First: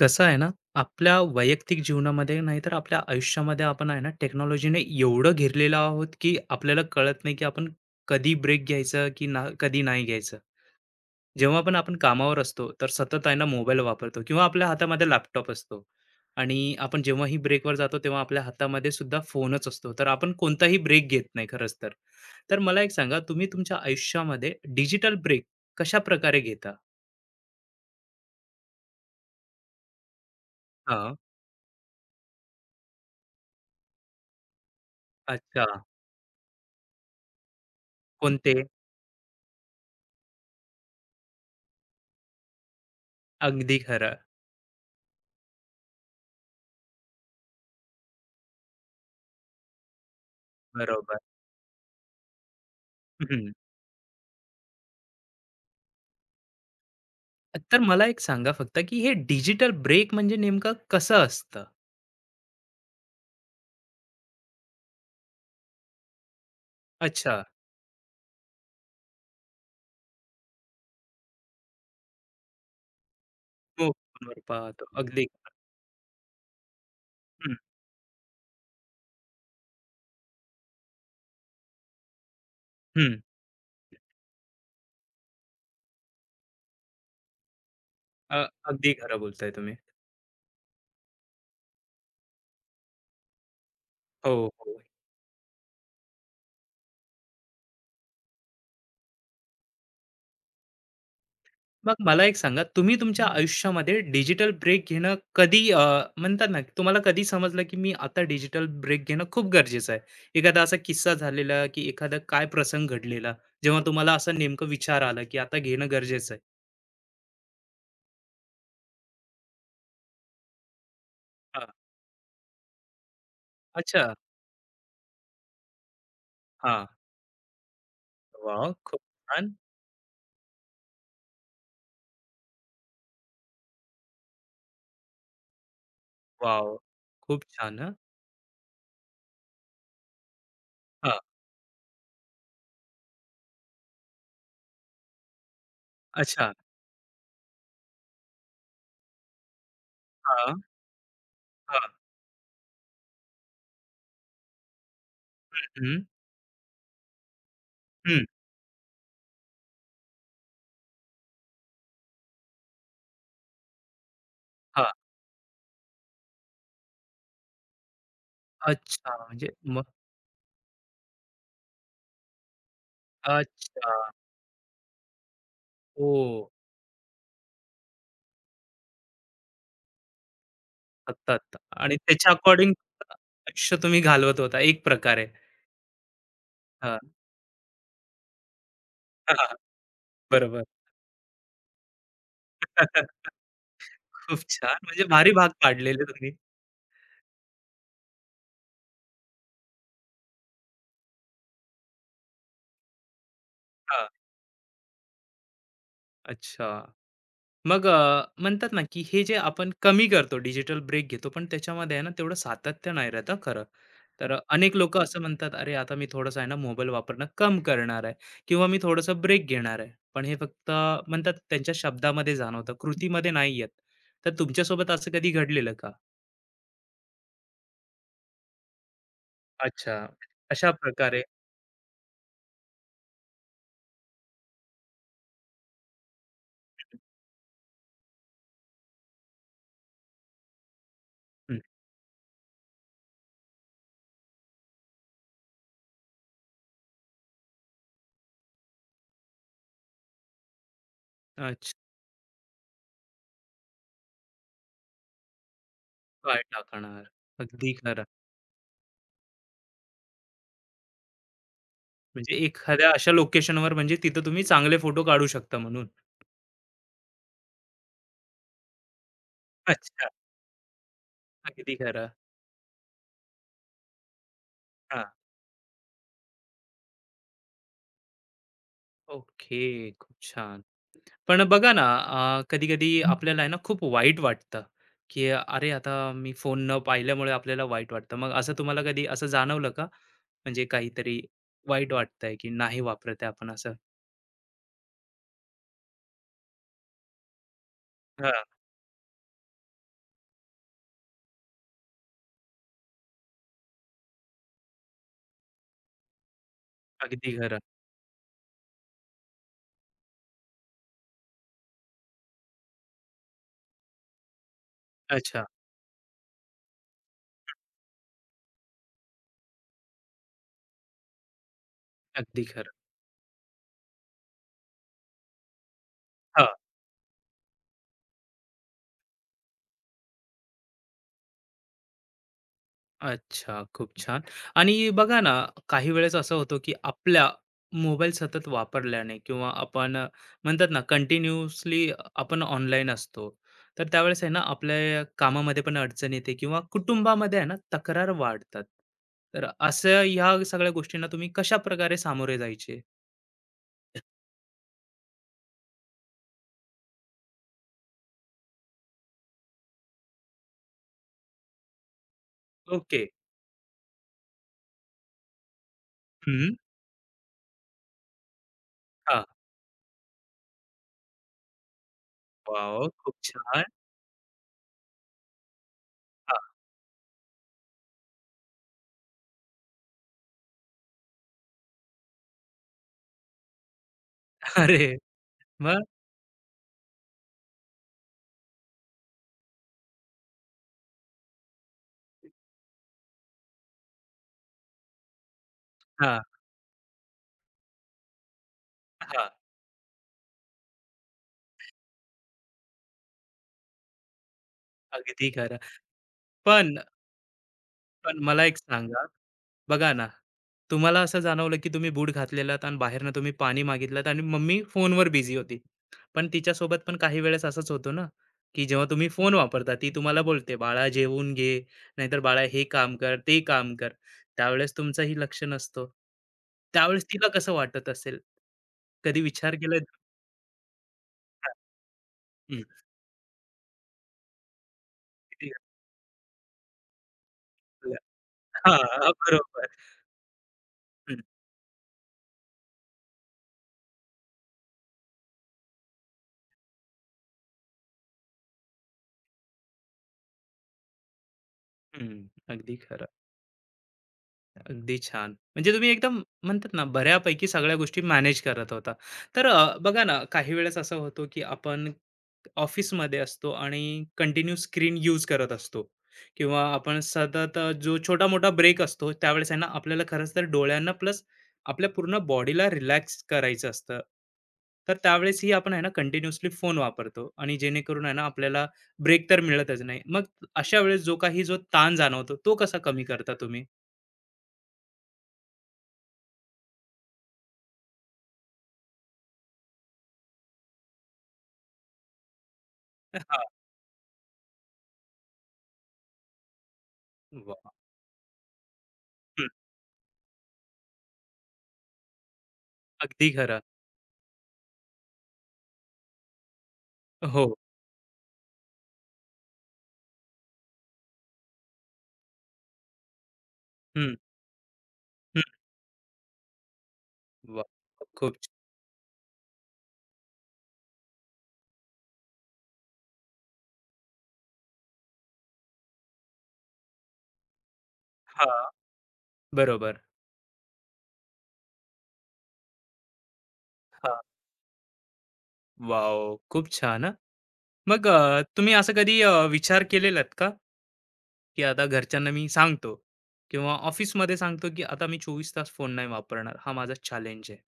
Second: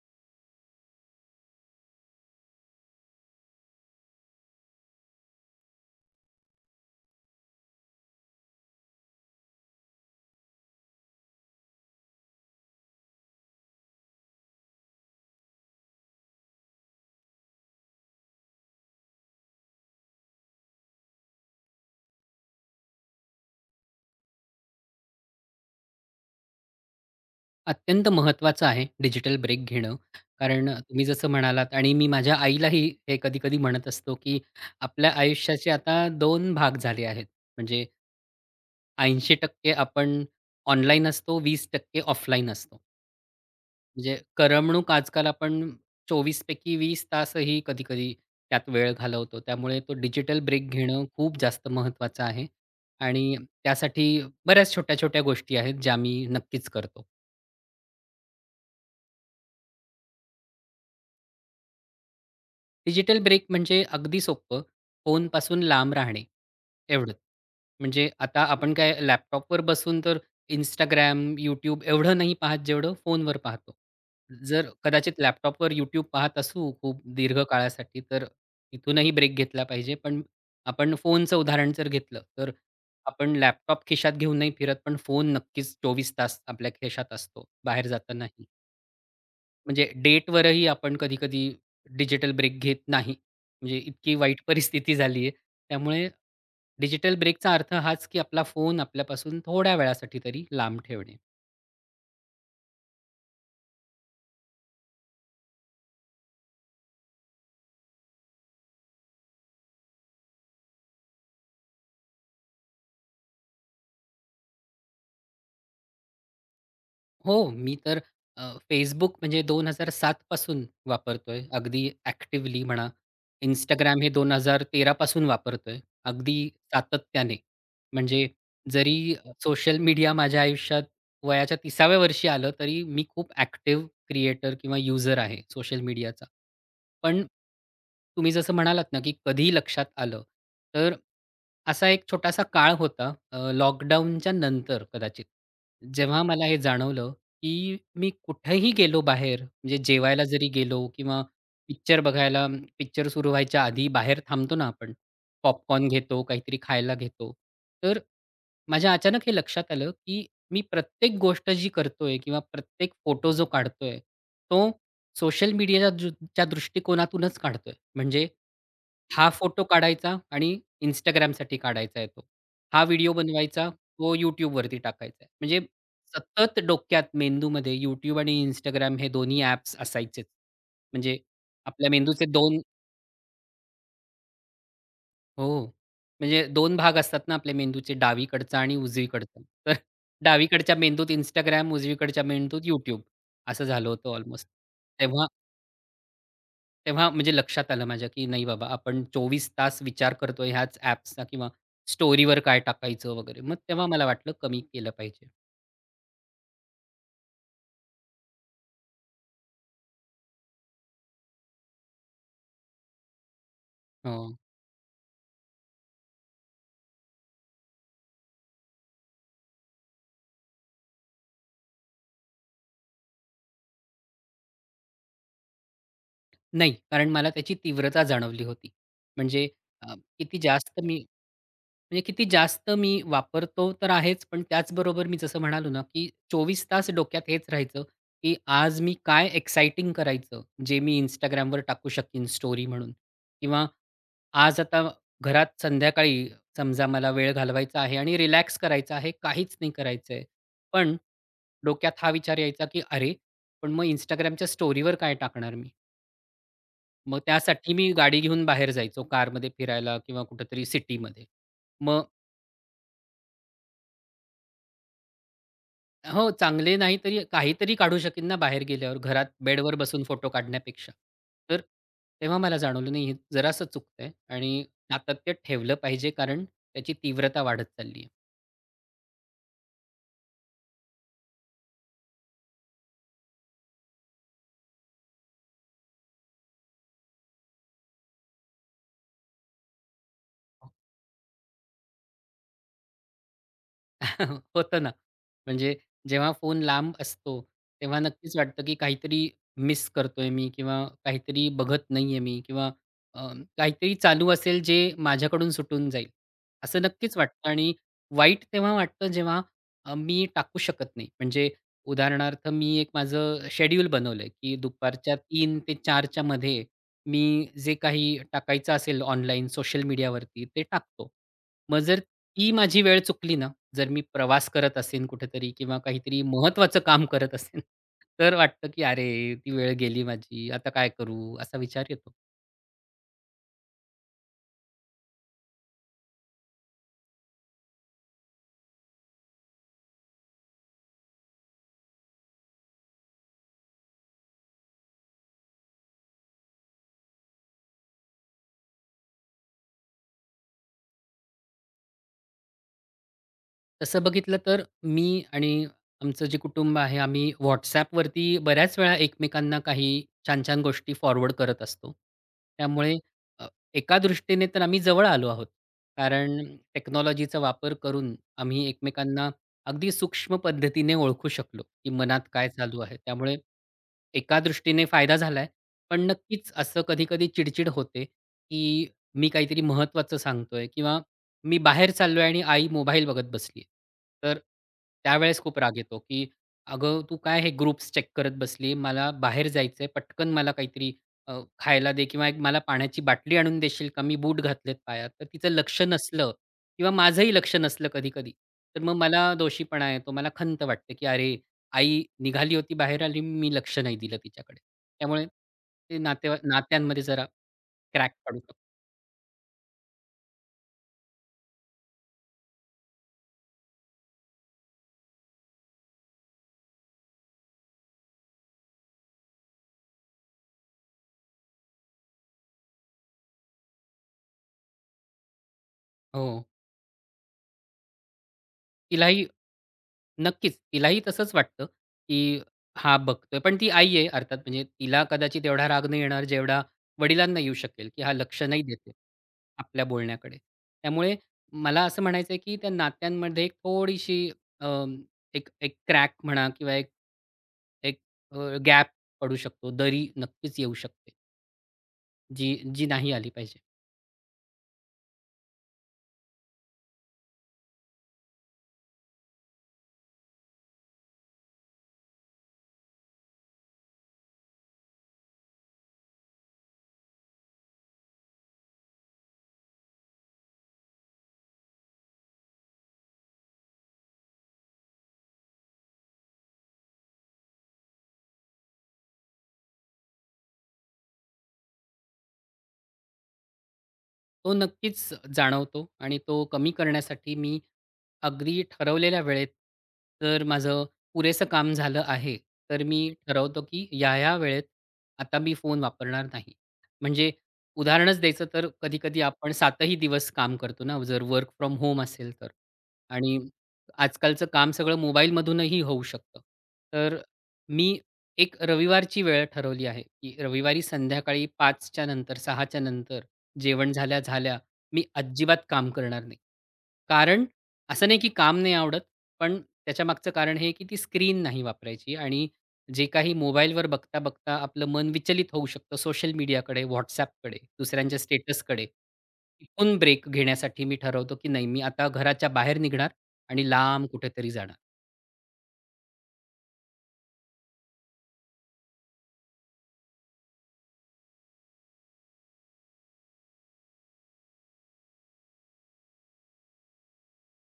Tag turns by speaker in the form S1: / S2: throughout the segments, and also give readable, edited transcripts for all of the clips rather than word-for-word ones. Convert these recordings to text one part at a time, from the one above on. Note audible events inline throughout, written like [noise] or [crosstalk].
S1: कसं आहे ना, आपल्या वैयक्तिक जीवनामध्ये नाही तर आपल्या आयुष्यामध्ये आपण आहे ना, टेक्नॉलॉजीने एवढं घेरलेलो आहोत, की आपल्याला कळत नाही, की आपण कधी ब्रेक घ्यायचा, की ना कधी नाही घ्यायचं. जेव्हा पण आपण कामावर असतो, तर सतत आहे ना मोबाईल वापरतो किंवा आपल्या हातामध्ये लॅपटॉप असतो आणि आपण जेव्हाही ब्रेकवर जातो, तेव्हा आपल्या हातामध्ये सुद्धा फोनच असतो. तर आपण कोणताही ब्रेक घेत नाही खरंच तर. तर मला एक सांगा, तुम्ही तुमच्या आयुष्यामध्ये डिजिटल ब्रेक कशाप्रकारे घेता?
S2: अत्यंत महत्त्वाचं आहे डिजिटल ब्रेक घेणं. कारण तुम्ही
S1: हां.
S2: जसं म्हणालात आणि मी माझ्या आईलाही हे कधी-कधी म्हणत असतो, की आपल्या
S1: अच्छा.
S2: आयुष्याचे आता दोन भाग झाले आहेत. म्हणजे
S1: कोणते?
S2: 80% आपण ऑनलाईन असतो, 20% ऑफलाईन असतो.
S1: अगदी खरं.
S2: म्हणजे करमणूक आजकाल आपण 24 पैकी 20 तासही कधी-कधी त्यात वेळ घालवतो. त्यामुळे तो डिजिटल ब्रेक घेणं
S1: बरोबर.
S2: खूप जास्त महत्त्वाचं आहे आणि
S1: हं.
S2: त्यासाठी बऱ्याच छोट्या-छोट्या गोष्टी आहेत, ज्या मी नक्कीच करतो.
S1: तर मला एक सांगा फक्त, की हे डिजिटल ब्रेक म्हणजे नेमकं कसं असतं?
S2: डिजिटल ब्रेक म्हणजे अगदी सोपं, फोनपासून लांब राहणे, एवढंच.
S1: अच्छा.
S2: म्हणजे आता आपण काय लॅपटॉपवर बसून तर इंस्टाग्राम यूट्यूब एवढं नाही पाहत जेवढं फोनवर पाहतो.
S1: हो, फोनवर
S2: जर
S1: पाहतो.
S2: कदाचित
S1: अगदी खरं.
S2: लॅपटॉपवर यूट्यूब पाहत असू खूप दीर्घ
S1: हं,
S2: काळासाठी तर तिथूनही ब्रेक घेतला पाहिजे. पण आपण फोनचं उदाहरण जर घेतलं तर
S1: हं.
S2: आपण लॅपटॉप खिशात घेऊन नाही फिरत, पण फोन नक्कीच 24 तास आपल्या खिशात असतो, बाहेर
S1: अ,
S2: जातानाही.
S1: अगदी खरं बोलताय तुम्ही.
S2: म्हणजे डेटवरही आपण कधी-कधी डिजिटल ब्रेक घेत नाही. म्हणजे इतकी
S1: हो,
S2: वाईट
S1: हो.
S2: परिस्थिती झाली आहे. त्यामुळे डिजिटल ब्रेकचा अर्थ हाच, की आपला फोन आपल्यापासून थोड्या वेळासाठी तरी लांब ठेवणे.
S1: मग मला एक सांगा, तुम्ही तुमच्या आयुष्यामध्ये डिजिटल ब्रेक घेणं कधी म्हणतात ना, तुम्हाला कधी समजलं, की मी आता डिजिटल ब्रेक घेणं खूप गरजेचं आहे? एखादा असा किस्सा झालेला, की एखादा काय प्रसंग घडलेला, जेव्हा तुम्हाला असं नेमकं विचार आला, की आता घेणं गरजेचं आहे?
S2: हो, मी तर अ, Facebook म्हणजे 2007 पासून वापरतोय,
S1: हां.
S2: अगदी ॲक्टिव्हली म्हणा. Instagram हे
S1: अच्छा.
S2: 2013 पासून वापरतोय, अगदी
S1: हां.
S2: सातत्याने. म्हणजे
S1: वॉव! खूप
S2: जरी
S1: छान.
S2: सोशल मीडिया माझ्या आयुष्यात वयाच्या 30व्या वर्षी आलं, तरी मी खूप ॲक्टिव्ह क्रिएटर किंवा यूजर आहे सोशल मीडियाचा.
S1: वॉव!
S2: पण
S1: खूप छान हां.
S2: तुम्ही जसं म्हणालात ना, की कधी लक्षात आलं, तर
S1: हां,
S2: असा एक छोटासा काळ होता लॉकडाऊनच्या नंतर कदाचित. जेव्हा मला
S1: अच्छा.
S2: हे जाणवलं, की मी कुठेही गेलो बाहेर, म्हणजे जेवायला जरी
S1: हां,
S2: गेलो किंवा
S1: हां.
S2: पिक्चर बघायला पिक्चर सुरू व्हायच्या आधी बाहेर थांबतो ना आपण. पॉपकॉर्न
S1: हं,
S2: घेतो, काहीतरी खायला घेतो. तर
S1: हं.
S2: माझ्या अचानक हे लक्षात आलं, की मी प्रत्येक गोष्ट जी करतोय किंवा प्रत्येक फोटो जो काढतोय, तो
S1: हां,
S2: सोशल मीडियाच्या दृष्टिकोनातूनच काढतोय. म्हणजे
S1: अच्छा
S2: हा
S1: म्हणजे
S2: फोटो
S1: मग
S2: काढायचा आणि Instagramसाठी काढायचा आहे तो. हा व्हिडिओ बनवायचा,
S1: अच्छा.
S2: तो YouTubeवरती टाकायचा आहे. म्हणजे
S1: हो.
S2: सतत डोक्यात, मेंदूमध्ये YouTube आणि Instagram हे दोन्ही ॲप्स असायचेच. म्हणजे
S1: आत्ता, आत्ता
S2: आपल्या
S1: आणि
S2: मेंदूचे
S1: त्याच्या
S2: 2
S1: अकॉर्डिंग आयुष्य तुम्ही घालवत होता एक प्रकारे.
S2: हो. म्हणजे 2 भाग
S1: हां,
S2: असतात ना आपल्या मेंदूचे, डावीकडचा आणि
S1: [laughs] हां,
S2: उजवीकडचा.
S1: हां.
S2: [laughs] तर
S1: बरोबर.
S2: डावीकडच्या मेंदूत Instagram, उजवीकडच्या मेंदूत YouTube
S1: [laughs]
S2: असं झालं होतं
S1: खूप
S2: ऑलमोस्ट.
S1: छान म्हणजे
S2: तेव्हा
S1: भारी भाग पाडलेले तुम्ही.
S2: तेव्हा म्हणजे लक्षात आलं माझ्या, की नाही बाबा आपण 24 तास विचार करतोय ह्याच ॲप्सचा किंवा स्टोरीवर काय टाकायचं वगैरे. मग तेव्हा मला
S1: हां,
S2: वाटलं कमी केलं पाहिजे.
S1: अच्छा. मग म्हणतात ना की हे जे आपण कमी करतो, डिजिटल ब्रेक घेतो, पण त्याच्यामध्ये आहे ना तेवढं सातत्य नाही राहत हं खरं. तर
S2: हो.
S1: अनेक लोकं असं म्हणतात, "अरे, आता मी थोडंसं आहे ना मोबाईल वापरणं कम करणार आहे किंवा मी थोडंसं ब्रेक घेणार आहे." पण हे फक्त म्हणतात त्यांच्या शब्दामध्ये जाणवतं, कृतीमध्ये नाही येत. तर तुमच्यासोबत असं कधी घडलेलं का?
S2: नाही, कारण मला त्याची तीव्रता जाणवली होती. म्हणजे अ,
S1: अच्छा.
S2: किती
S1: अशा
S2: जास्त मी
S1: प्रकारे
S2: म्हणजे किती जास्त मी वापरतो तर आहेच, पण त्याचबरोबर मी जसं म्हणालो ना, की 24 तास डोक्यात हेच राहायचं, की आज मी काय एक्साइटिंग करायचं, जे मी
S1: हं,
S2: Instagramवर टाकू शकीन स्टोरी म्हणून किंवा आज आता घरात संध्याकाळी समजा मला वेळ घालवायचा आहे आणि रिलॅक्स करायचा आहे, काहीच नाही करायचंय. पण
S1: अच्छा,
S2: डोक्यात हा विचार यायचा, की "अरे, पण मग Instagramच्या स्टोरीवर काय टाकणार मी?"
S1: पाय टाकणार.
S2: मग
S1: अगदी
S2: त्यासाठी मी
S1: खरं.
S2: गाडी घेऊन बाहेर जायचो कारमध्ये फिरायला किंवा कुठेतरी सिटीमध्ये. मग
S1: म्हणजे एखाद्या अशा लोकेशनवर म्हणजे तिथं तुम्ही चांगले फोटो काढू शकता म्हणून.
S2: हो, चांगले नाही तरी काहीतरी काढू शकीन ना बाहेर गेल्यावर, घरात बेडवर बसून
S1: अच्छा,
S2: फोटो काढण्यापेक्षा. तर
S1: अगदी खरं.
S2: तेव्हा मला जाणवलं, नाही हे जरासं चुकतंय आणि सातत्य ठेवलं पाहिजे कारण त्याची तीव्रता वाढत चालली आहे.
S1: ओके, खूप छान. पण बघा ना, कधी-कधी हं. आपल्याला आहे ना खूप वाईट वाटतं, की "अरे, आता मी फोन न पाहिल्यामुळे आपल्याला वाईट वाटतं." मग असं तुम्हाला कधी असं जाणवलं का? म्हणजे काहीतरी वाईट वाटतंय, की नाही वापरत आहे आपण असं?
S2: [laughs] होतं ना. म्हणजे जेव्हा फोन लांब असतो, तेव्हा
S1: हां,
S2: नक्कीच वाटतं, की काहीतरी मिस करतोय मी किंवा काहीतरी बघत नाहीये मी किंवा अ, काहीतरी चालू असेल जे माझ्याकडून सुटून जाईल. असं नक्कीच
S1: अगदी
S2: वाटतं
S1: खरं.
S2: आणि वाईट तेव्हा वाटतं जेव्हा मी टाकू शकत नाही. म्हणजे उदाहरणार्थ मी एक माझं शेड्यूल बनवलंय, की दुपारच्या
S1: अच्छा,
S2: 3:00 ते 4:00 मध्ये मी जे काही टाकायचं असेल ऑनलाईन सोशल मीडियावरती ते टाकतो. मग जर
S1: अगदी
S2: ती
S1: खरं.
S2: माझी वेळ चुकली ना, जर मी प्रवास करत असेन कुठेतरी किंवा काहीतरी
S1: हां.
S2: महत्त्वाचं काम करत असेन, तर वाटतं की "अरे, ती वेळ गेली माझी. आता काय करू?" असा विचार येतो.
S1: अच्छा, खूप छान. आणि बघा ना, काही वेळेस असं होतं, की आपल्या मोबाईल सतत वापरल्याने किंवा आपण म्हणतात ना, कंटिन्यूअसली आपण ऑनलाईन असतो. तर त्यावेळेस आहे ना, आपल्या कामामध्ये पण अडचण येते किंवा कुटुंबामध्ये आहे ना, तक्रार वाढतात. तर असं ह्या सगळ्या गोष्टींना तुम्ही कशाप्रकारे सामोरे जायचे?
S2: तसं बघितलं तर मी आणि आमचं जे कुटुंब आहे आम्ही WhatsAppवरती बऱ्याच वेळा एकमेकांना काही छान छान गोष्टी फॉरवर्ड करत असतो. त्यामुळे
S1: ओके.
S2: अ, एका दृष्टीने तर आम्ही जवळ आलो आहोत. कारण
S1: हं.
S2: टेक्नॉलॉजीचा वापर करून आम्ही
S1: हां.
S2: एकमेकांना अगदी सूक्ष्म पद्धतीने ओळखू शकलो, की मनात काय चालू
S1: वॉव!
S2: आहे.
S1: खूप
S2: त्यामुळे
S1: छान.
S2: एका दृष्टीने फायदा झालाय. पण
S1: हां.
S2: नक्कीच असं कधी-कधी चिड होते, की मी काहीतरी महत्त्वाचं सांगतोय किंवा मी बाहेर चाललोय आणि आई मोबाईल बघत बसली तर
S1: अरे,
S2: त्यावेळेस खूप राग
S1: मग?
S2: येतो, की "अगं, तू काय हे ग्रुप्स चेक करत बसली? मला बाहेर जायचंय. पटकन मला काहीतरी अ, खायला दे किंवा एक मला पाण्याची बाटली आणून देशील का? मी बूट घातलेत पायात." तर तिचं लक्ष
S1: हां,
S2: नसलं किंवा माझंही लक्ष नसलं कधी-कधी, तर मग
S1: हां.
S2: मला दोषीपणा येतो. मला खंत वाटते, की "अरे, आई निघाली होती बाहेर आणि मी लक्ष नाही दिलं तिच्याकडे." त्यामुळे
S1: अगदी खरं.
S2: ते
S1: पण
S2: नात्यांमध्ये जरा क्रॅक
S1: पण
S2: पडू
S1: मला एक
S2: शकतो.
S1: सांगा बघा ना, तुम्हाला असं जाणवलं, की तुम्ही बूट घातलेलात आणि बाहेरनं तुम्ही पाणी मागितलंत आणि मम्मी फोनवर बिझी होती. पण तिच्यासोबत पण काही वेळेस असंच होतो ना, की जेव्हा तुम्ही फोन वापरता, ती तुम्हाला बोलते, "बाळा जेवून घे, नाहीतर बाळा हे काम कर, ते काम कर." त्यावेळेस तुमचंही लक्ष नसतो.
S2: हो.
S1: त्यावेळेस तिला कसं वाटत असेल? कधी
S2: तिलाही
S1: विचार केलाय?
S2: नक्कीच. तिलाही तसंच वाटतं, की
S1: हं.
S2: हा बघतोय. पण ती आई आहे अर्थात म्हणजे तिला कदाचित एवढा राग नाही येणार जेवढा वडिलांना येऊ शकेल, की हा लक्ष नाही देत आहे
S1: हां, बरोबर.
S2: आपल्या बोलण्याकडे.
S1: [laughs]
S2: त्यामुळे
S1: हं,
S2: मला असं म्हणायचं आहे, की त्या नात्यांमध्ये एक थोडीशी अ, एक एक क्रॅक म्हणा किंवा एक एक अ, गॅप पडू शकतो. दरी नक्कीच येऊ शकते,
S1: हं.
S2: जी
S1: अगदी
S2: जी नाही
S1: खरं.
S2: आली पाहिजे.
S1: अगदी छान. म्हणजे तुम्ही एकदम म्हणतात ना, बऱ्यापैकी सगळ्या गोष्टी मॅनेज करत होता. तर बघा ना, काही वेळेस असं होतो, की आपण ऑफिसमध्ये असतो आणि कंटिन्यू स्क्रीन यूज करत असतो किंवा आपण सतत जो छोटा-मोठा ब्रेक असतो, त्यावेळेस आहे ना, आपल्याला खरंच तर डोळ्यांना प्लस आपल्या पूर्ण बॉडीला रिलॅक्स करायचं असतं. तर त्यावेळेसही आपण आहे ना, कंटिन्युअसली फोन वापरतो आणि जेणेकरून आहे ना, आपल्याला ब्रेक तर मिळतच नाही. मग अशा वेळेस जो काही जो ताण जाणवतो, तो कसा कमी करता तुम्ही?
S2: तो नक्कीच जाणवतो आणि तो कमी करण्यासाठी मी अगदी ठरवलेल्या वेळेत जर माझं पुरेसं काम झालं आहे, तर मी ठरवतो की या-या वेळेत आता मी फोन वापरणार नाही. म्हणजे
S1: वाह!
S2: उदाहरणच द्यायचं तर कधी-कधी
S1: हं,
S2: आपण 7 ही दिवस काम करतो ना, जर वर्क फ्रॉम होम असेल तर.
S1: अगदी
S2: आणि
S1: खरं.
S2: आजकालचं काम सगळं मोबाईलमधूनही होऊ शकतं. तर
S1: हो.
S2: मी एक रविवारची वेळ ठरवली आहे, की रविवारी संध्याकाळी 5च्या नंतर, 6च्या नंतर जेवण
S1: हं,
S2: झाल्या, झाल्या मी
S1: हं.
S2: अजिबात काम करणार नाही. कारण
S1: वाह!
S2: असं नाही की
S1: खूप छ
S2: काम नाही आवडत, पण त्याच्यामागचं कारण हे की ती स्क्रीन नाही वापरायची आणि जे काही मोबाईलवर बघता-बघता आपलं मन विचलित होऊ शकतं सोशल मीडियाकडे, WhatsAppकडे, दुसऱ्यांच्या
S1: हां,
S2: स्टेटसकडे. तिथून
S1: बरोबर.
S2: ब्रेक घेण्यासाठी मी ठरवतो की नाही, मी आता घराच्या बाहेर निघणार आणि लांब
S1: हां.
S2: कुठेतरी जाणार.
S1: वॉव! खूप छान हां. मग तुम्ही असं कधी विचार केलेलात का, की आता घरच्यांना मी सांगतो किंवा ऑफिसमध्ये सांगतो, की आता मी 24 तास फोन नाही वापरणार. हा माझा चॅलेंज आहे.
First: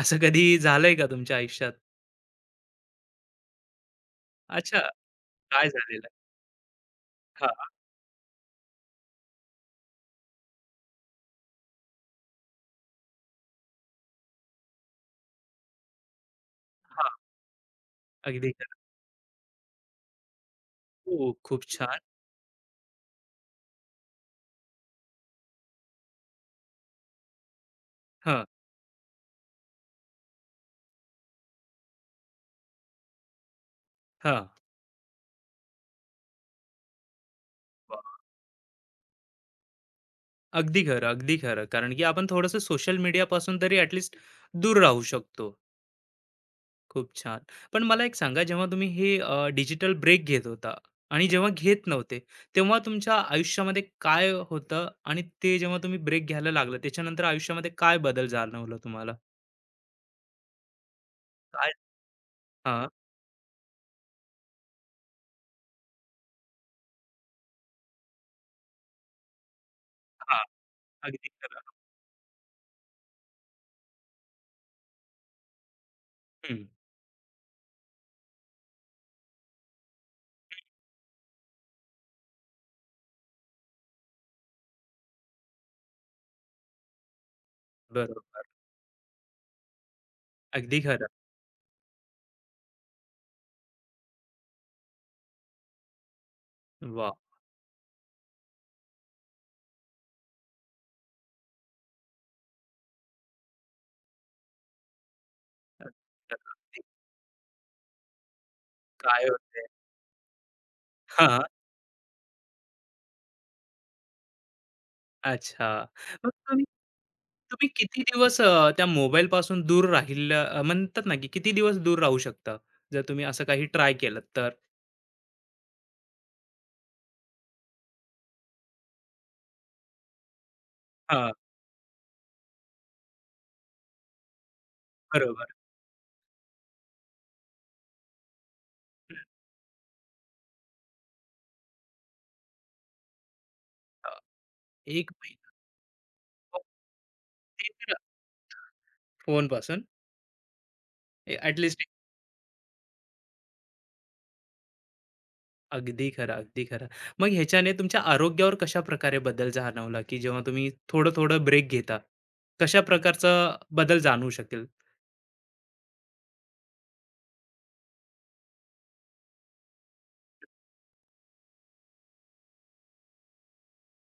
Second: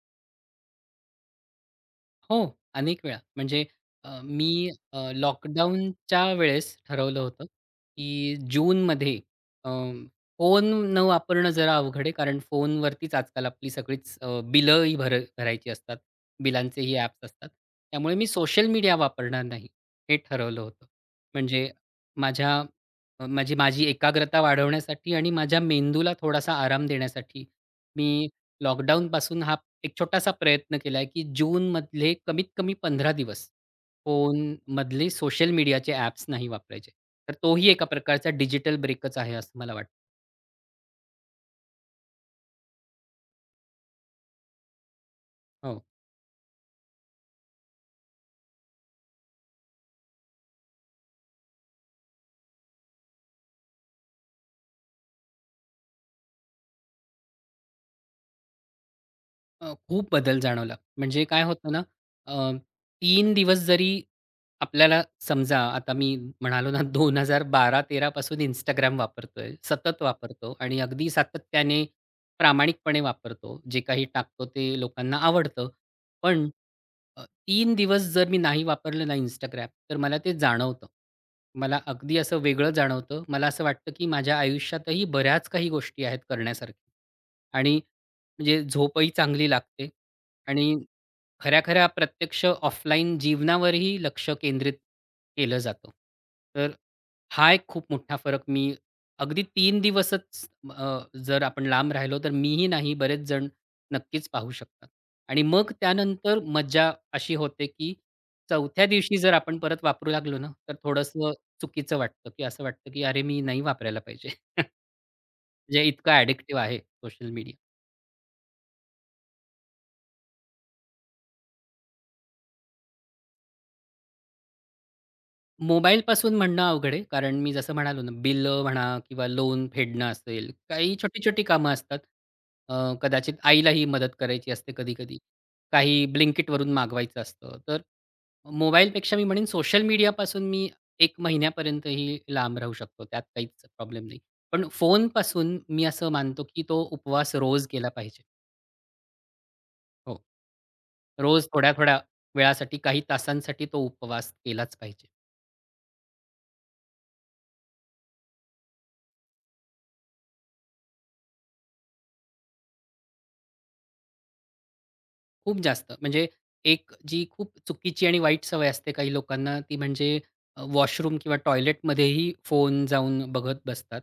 S1: असं कधी झालंय का तुमच्या आयुष्यात?
S2: हो, अनेक वेळा. म्हणजे मी
S1: अच्छा, काय झालेलं?
S2: लॉकडाऊनच्या वेळेस ठरवलं होतं,
S1: हां,
S2: की जूनमध्ये अ, फोन न वापरणं जरा अवघड आहे. कारण फोनवरतीच आजकाल आपली सगळीच बिलंही भर भरायची असतात. बिलांचेही
S1: हां.
S2: ॲप्स असतात. त्यामुळे मी
S1: अगदी
S2: सोशल
S1: खरं.
S2: मीडिया वापरणार नाही, हे ठरवलं होतं.
S1: हो, खूप
S2: म्हणजे
S1: छान.
S2: माझ्या म्हणजे माझी एकाग्रता वाढवण्यासाठी आणि माझ्या मेंदूला थोडासा आराम देण्यासाठी मी
S1: हां,
S2: लॉकडाऊनपासून हा एक छोटासा प्रयत्न केलाय, की जूनमधले कमीत कमी 15 दिवस
S1: हां.
S2: फोन फोनमधले सोशल मीडियाचे ॲप्स नाही वापरायचे. तर तोही एका प्रकारचा डिजिटल ब्रेकच आहे असं मला वाटतं.
S1: अगदी खरं, अगदी खरं. कारण की आपण थोडंसं सोशल मीडियापासून तरी ॲटलीस्ट दूर राहू शकतो.
S2: हो.
S1: खूप छान. पण मला एक सांगा जेव्हा तुम्ही हे डिजिटल ब्रेक घेत होता आणि जेव्हा घेत नव्हते, तेव्हा तुमच्या आयुष्यामध्ये काय होतं? आणि ते जेव्हा तुम्ही ब्रेक घ्यायला लागलं त्याच्यानंतर आयुष्यामध्ये काय बदल जाणवला तुम्हाला?
S2: खूप बदल जाणवला. म्हणजे काय
S1: काय
S2: होतं ना, अ,
S1: हां,
S2: 3 दिवस जरी आपल्याला समजा आता मी म्हणालो ना 2012-13 पासून Instagram वापरतोय, सतत
S1: हां.
S2: वापरतो आणि अगदी
S1: अगदी खरं.
S2: सातत्याने प्रामाणिकपणे वापरतो. जे काही टाकतो ते लोकांना आवडतं. पण
S1: हं,
S2: 3 दिवस जर मी नाही वापरलं ना Instagram तर मला ते जाणवतं. मला अगदी असं वेगळं जाणवतं. मला असं वाटतं, की माझ्या आयुष्यातही बऱ्याच काही गोष्टी आहेत करण्यासारख्या आणि
S1: बरोबर.
S2: म्हणजे झोपही चांगली लागते आणि
S1: अगदी खरं.
S2: खऱ्या-खऱ्या प्रत्यक्ष ऑफलाईन जीवनावरही लक्ष केंद्रित केलं जातं. तर
S1: वाह!
S2: हा एक खूप मोठा फरक मी अगदी 3 दिवसच अ, जर आपण लांब राहिलो, तर मीही नाही बरेच जण नक्कीच पाहू शकतात. आणि मग त्यानंतर मज्जा अशी होते, की 4थ्या दिवशी
S1: काय
S2: जर आपण
S1: होते?
S2: परत वापरू लागलो ना, तर थोडंसं चुकीचं वाटतं, की असं वाटतं, की "अरे, मी नाही वापरायला पाहिजे." [laughs]
S1: अच्छा.
S2: म्हणजे इतकं
S1: मग
S2: ॲडिक्टिव्ह
S1: तुम्ही
S2: आहे सोशल मीडिया.
S1: तुम्ही किती दिवस त्या मोबाईलपासून दूर राहिलं म्हणतात ना, की किती दिवस दूर राहू शकता? जर तुम्ही असं काही ट्राय केलं तर?
S2: मोबाईलपासून म्हणणं अवघड आहे. कारण मी जसं म्हणालो ना, बिलं म्हणा किंवा लोन फेडणं असेल, काही
S1: हां,
S2: छोटी-छोटी कामं असतात. अ, कदाचित आईलाही मदत करायची असते कधी-कधी.
S1: बरोबर.
S2: काही Blinkitवरून मागवायचं असतं. तर मोबाईलपेक्षा मी म्हणेन सोशल मीडियापासून मी 1 महिन्यापर्यंतही लांब राहू शकतो. त्यात काहीच प्रॉब्लेम
S1: अ,
S2: नाही. पण
S1: 1 महिना.
S2: फोनपासून मी असं मानतो,
S1: मग
S2: की तो उपवास रोज
S1: ते
S2: केला
S1: तर
S2: पाहिजे.
S1: फोनपासून
S2: हो.
S1: ए
S2: रोज
S1: ॲट लिस्ट
S2: थोड्या-थोड्या वेळासाठी, काही तासांसाठी तो उपवास केलाच पाहिजे.
S1: अगदी खरं, अगदी खरं. मग ह्याच्याने तुमच्या आरोग्यावर कशाप्रकारे बदल जाणवला, की जेव्हा तुम्ही थोडं-थोडं ब्रेक घेता, कशा प्रकारचा बदल जाणवू शकेल?
S2: खूप जास्त. म्हणजे एक जी खूप चुकीची आणि वाईट सवय असते काही लोकांना, ती म्हणजे वॉशरूम किंवा टॉयलेटमध्येही फोन जाऊन बघत बसतात.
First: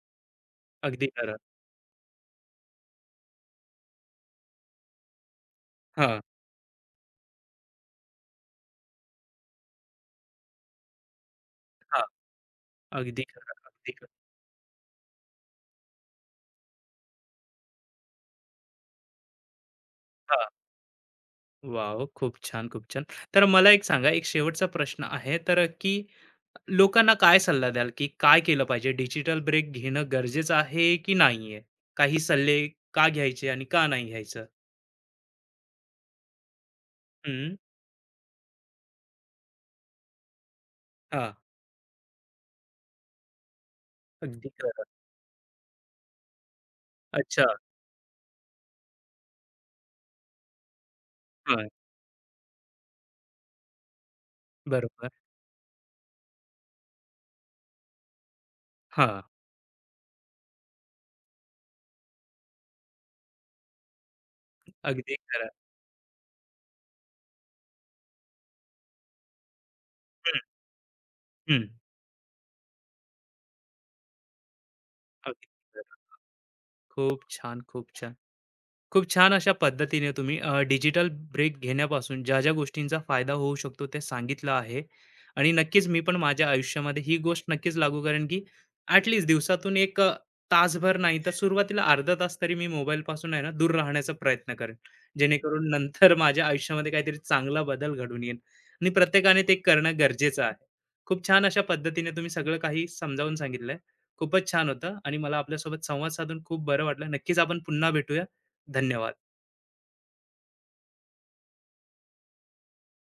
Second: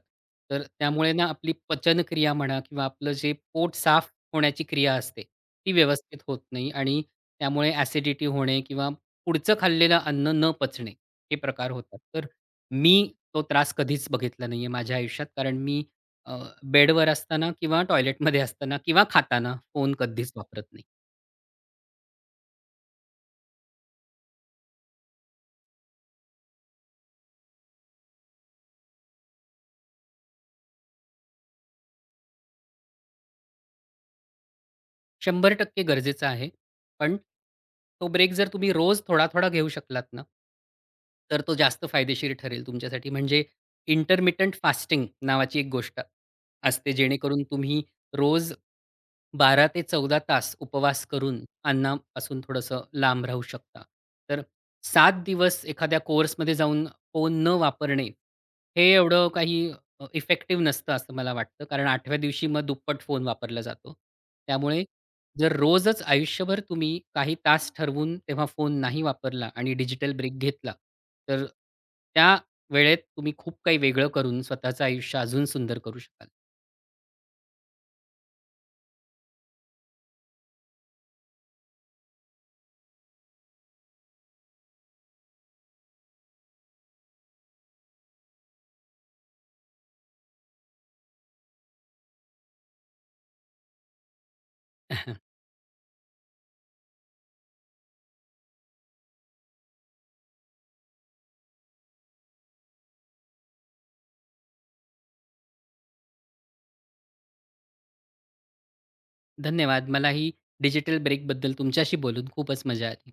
S2: तर
S1: अगदी
S2: त्यामुळे ना
S1: खरं.
S2: आपली पचनक्रिया म्हणा किंवा आपलं जे पोट साफ होण्याची क्रिया असते, ती
S1: हां,
S2: व्यवस्थित होत नाही आणि त्यामुळे ॲसिडिटी होणे किंवा पुढचं खाल्लेलं अन्न न पचणे, हे प्रकार होतात.
S1: हां.
S2: तर मी
S1: अगदी
S2: तो
S1: खरं,
S2: त्रास
S1: अगदी
S2: कधीच
S1: खरं.
S2: बघितला नाहीये माझ्या आयुष्यात. कारण मी अ, बेडवर असताना किंवा टॉयलेटमध्ये असताना किंवा खाताना फोन कधीच वापरत नाही.
S1: वॉव! खूप छान, खूप छान. तर मला एक सांगा, एक शेवटचा प्रश्न आहे तर की लोकांना काय सल्ला द्याल, की काय केलं पाहिजे? डिजिटल ब्रेक घेणं गरजेचं आहे की नाहीये? काही सल्ले का घ्यायचे आणि का नाही घ्यायचं?
S2: 100% गरजेचं आहे. पण
S1: हं,
S2: तो ब्रेक जर तुम्ही रोज थोडा-थोडा घेऊ शकलात ना,
S1: हां,
S2: तर तो जास्त फायदेशीर ठरेल तुमच्यासाठी. म्हणजे
S1: अगदी
S2: इंटरमिटेंट
S1: खरं.
S2: फास्टिंग नावाची एक गोष्ट असते, जेणेकरून
S1: अच्छा,
S2: तुम्ही रोज 12 ते 14 तास उपवास करून
S1: हां,
S2: अन्नापासून थोडंसं लांब राहू शकता. तर
S1: बरोबर.
S2: 7 दिवस एखाद्या कोर्समध्ये जाऊन फोन न वापरणे, हे
S1: हां,
S2: एवढं काही इफेक्टिव्ह नसतं असं मला वाटतं. कारण 8व्या दिवशी मग दुप्पट फोन वापरला जातो. त्यामुळे
S1: अगदी खरं.
S2: जर रोजच आयुष्यभर तुम्ही काही तास ठरवून तेव्हा फोन नाही वापरला आणि डिजिटल ब्रेक
S1: हं,
S2: घेतला, तर
S1: हं,
S2: त्या वेळेत तुम्ही खूप काही वेगळं करून स्वतःचं आयुष्य अजून
S1: अगदी
S2: सुंदर करू
S1: खरं.
S2: शकाल.
S1: खूप छान, खूप छान. खूप छान अशा पद्धतीने तुम्ही डिजिटल ब्रेक घेण्यापासून ज्या ज्या गोष्टींचा फायदा होऊ शकतो ते सांगितलं आहे आणि नक्कीच मी पण माझ्या आयुष्यामध्ये ही गोष्ट नक्कीच लागू करेन की ॲटलिस्ट दिवसातून एक तासभर नाही तर सुरुवातीला अर्धा तास तरी मी मोबाईलपासून आहे ना दूर राहण्याचा प्रयत्न करेन
S2: [laughs]
S1: जेणेकरून नंतर माझ्या आयुष्यामध्ये काहीतरी चांगला बदल घडून येईल आणि प्रत्येकाने ते करणं गरजेचं आहे खूप छान अशा पद्धतीने तुम्ही सगळं काही समजावून सांगितलंय खूपच छान होतं आणि मला आपल्यासोबत संवाद साधून खूप बरं वाटलं नक्कीच आपण पुन्हा भेटूया धन्यवाद
S2: धन्यवाद. मला ही डिजिटल ब्रेकबद्दल तुमच्याशी बोलून खूपच मजा आली.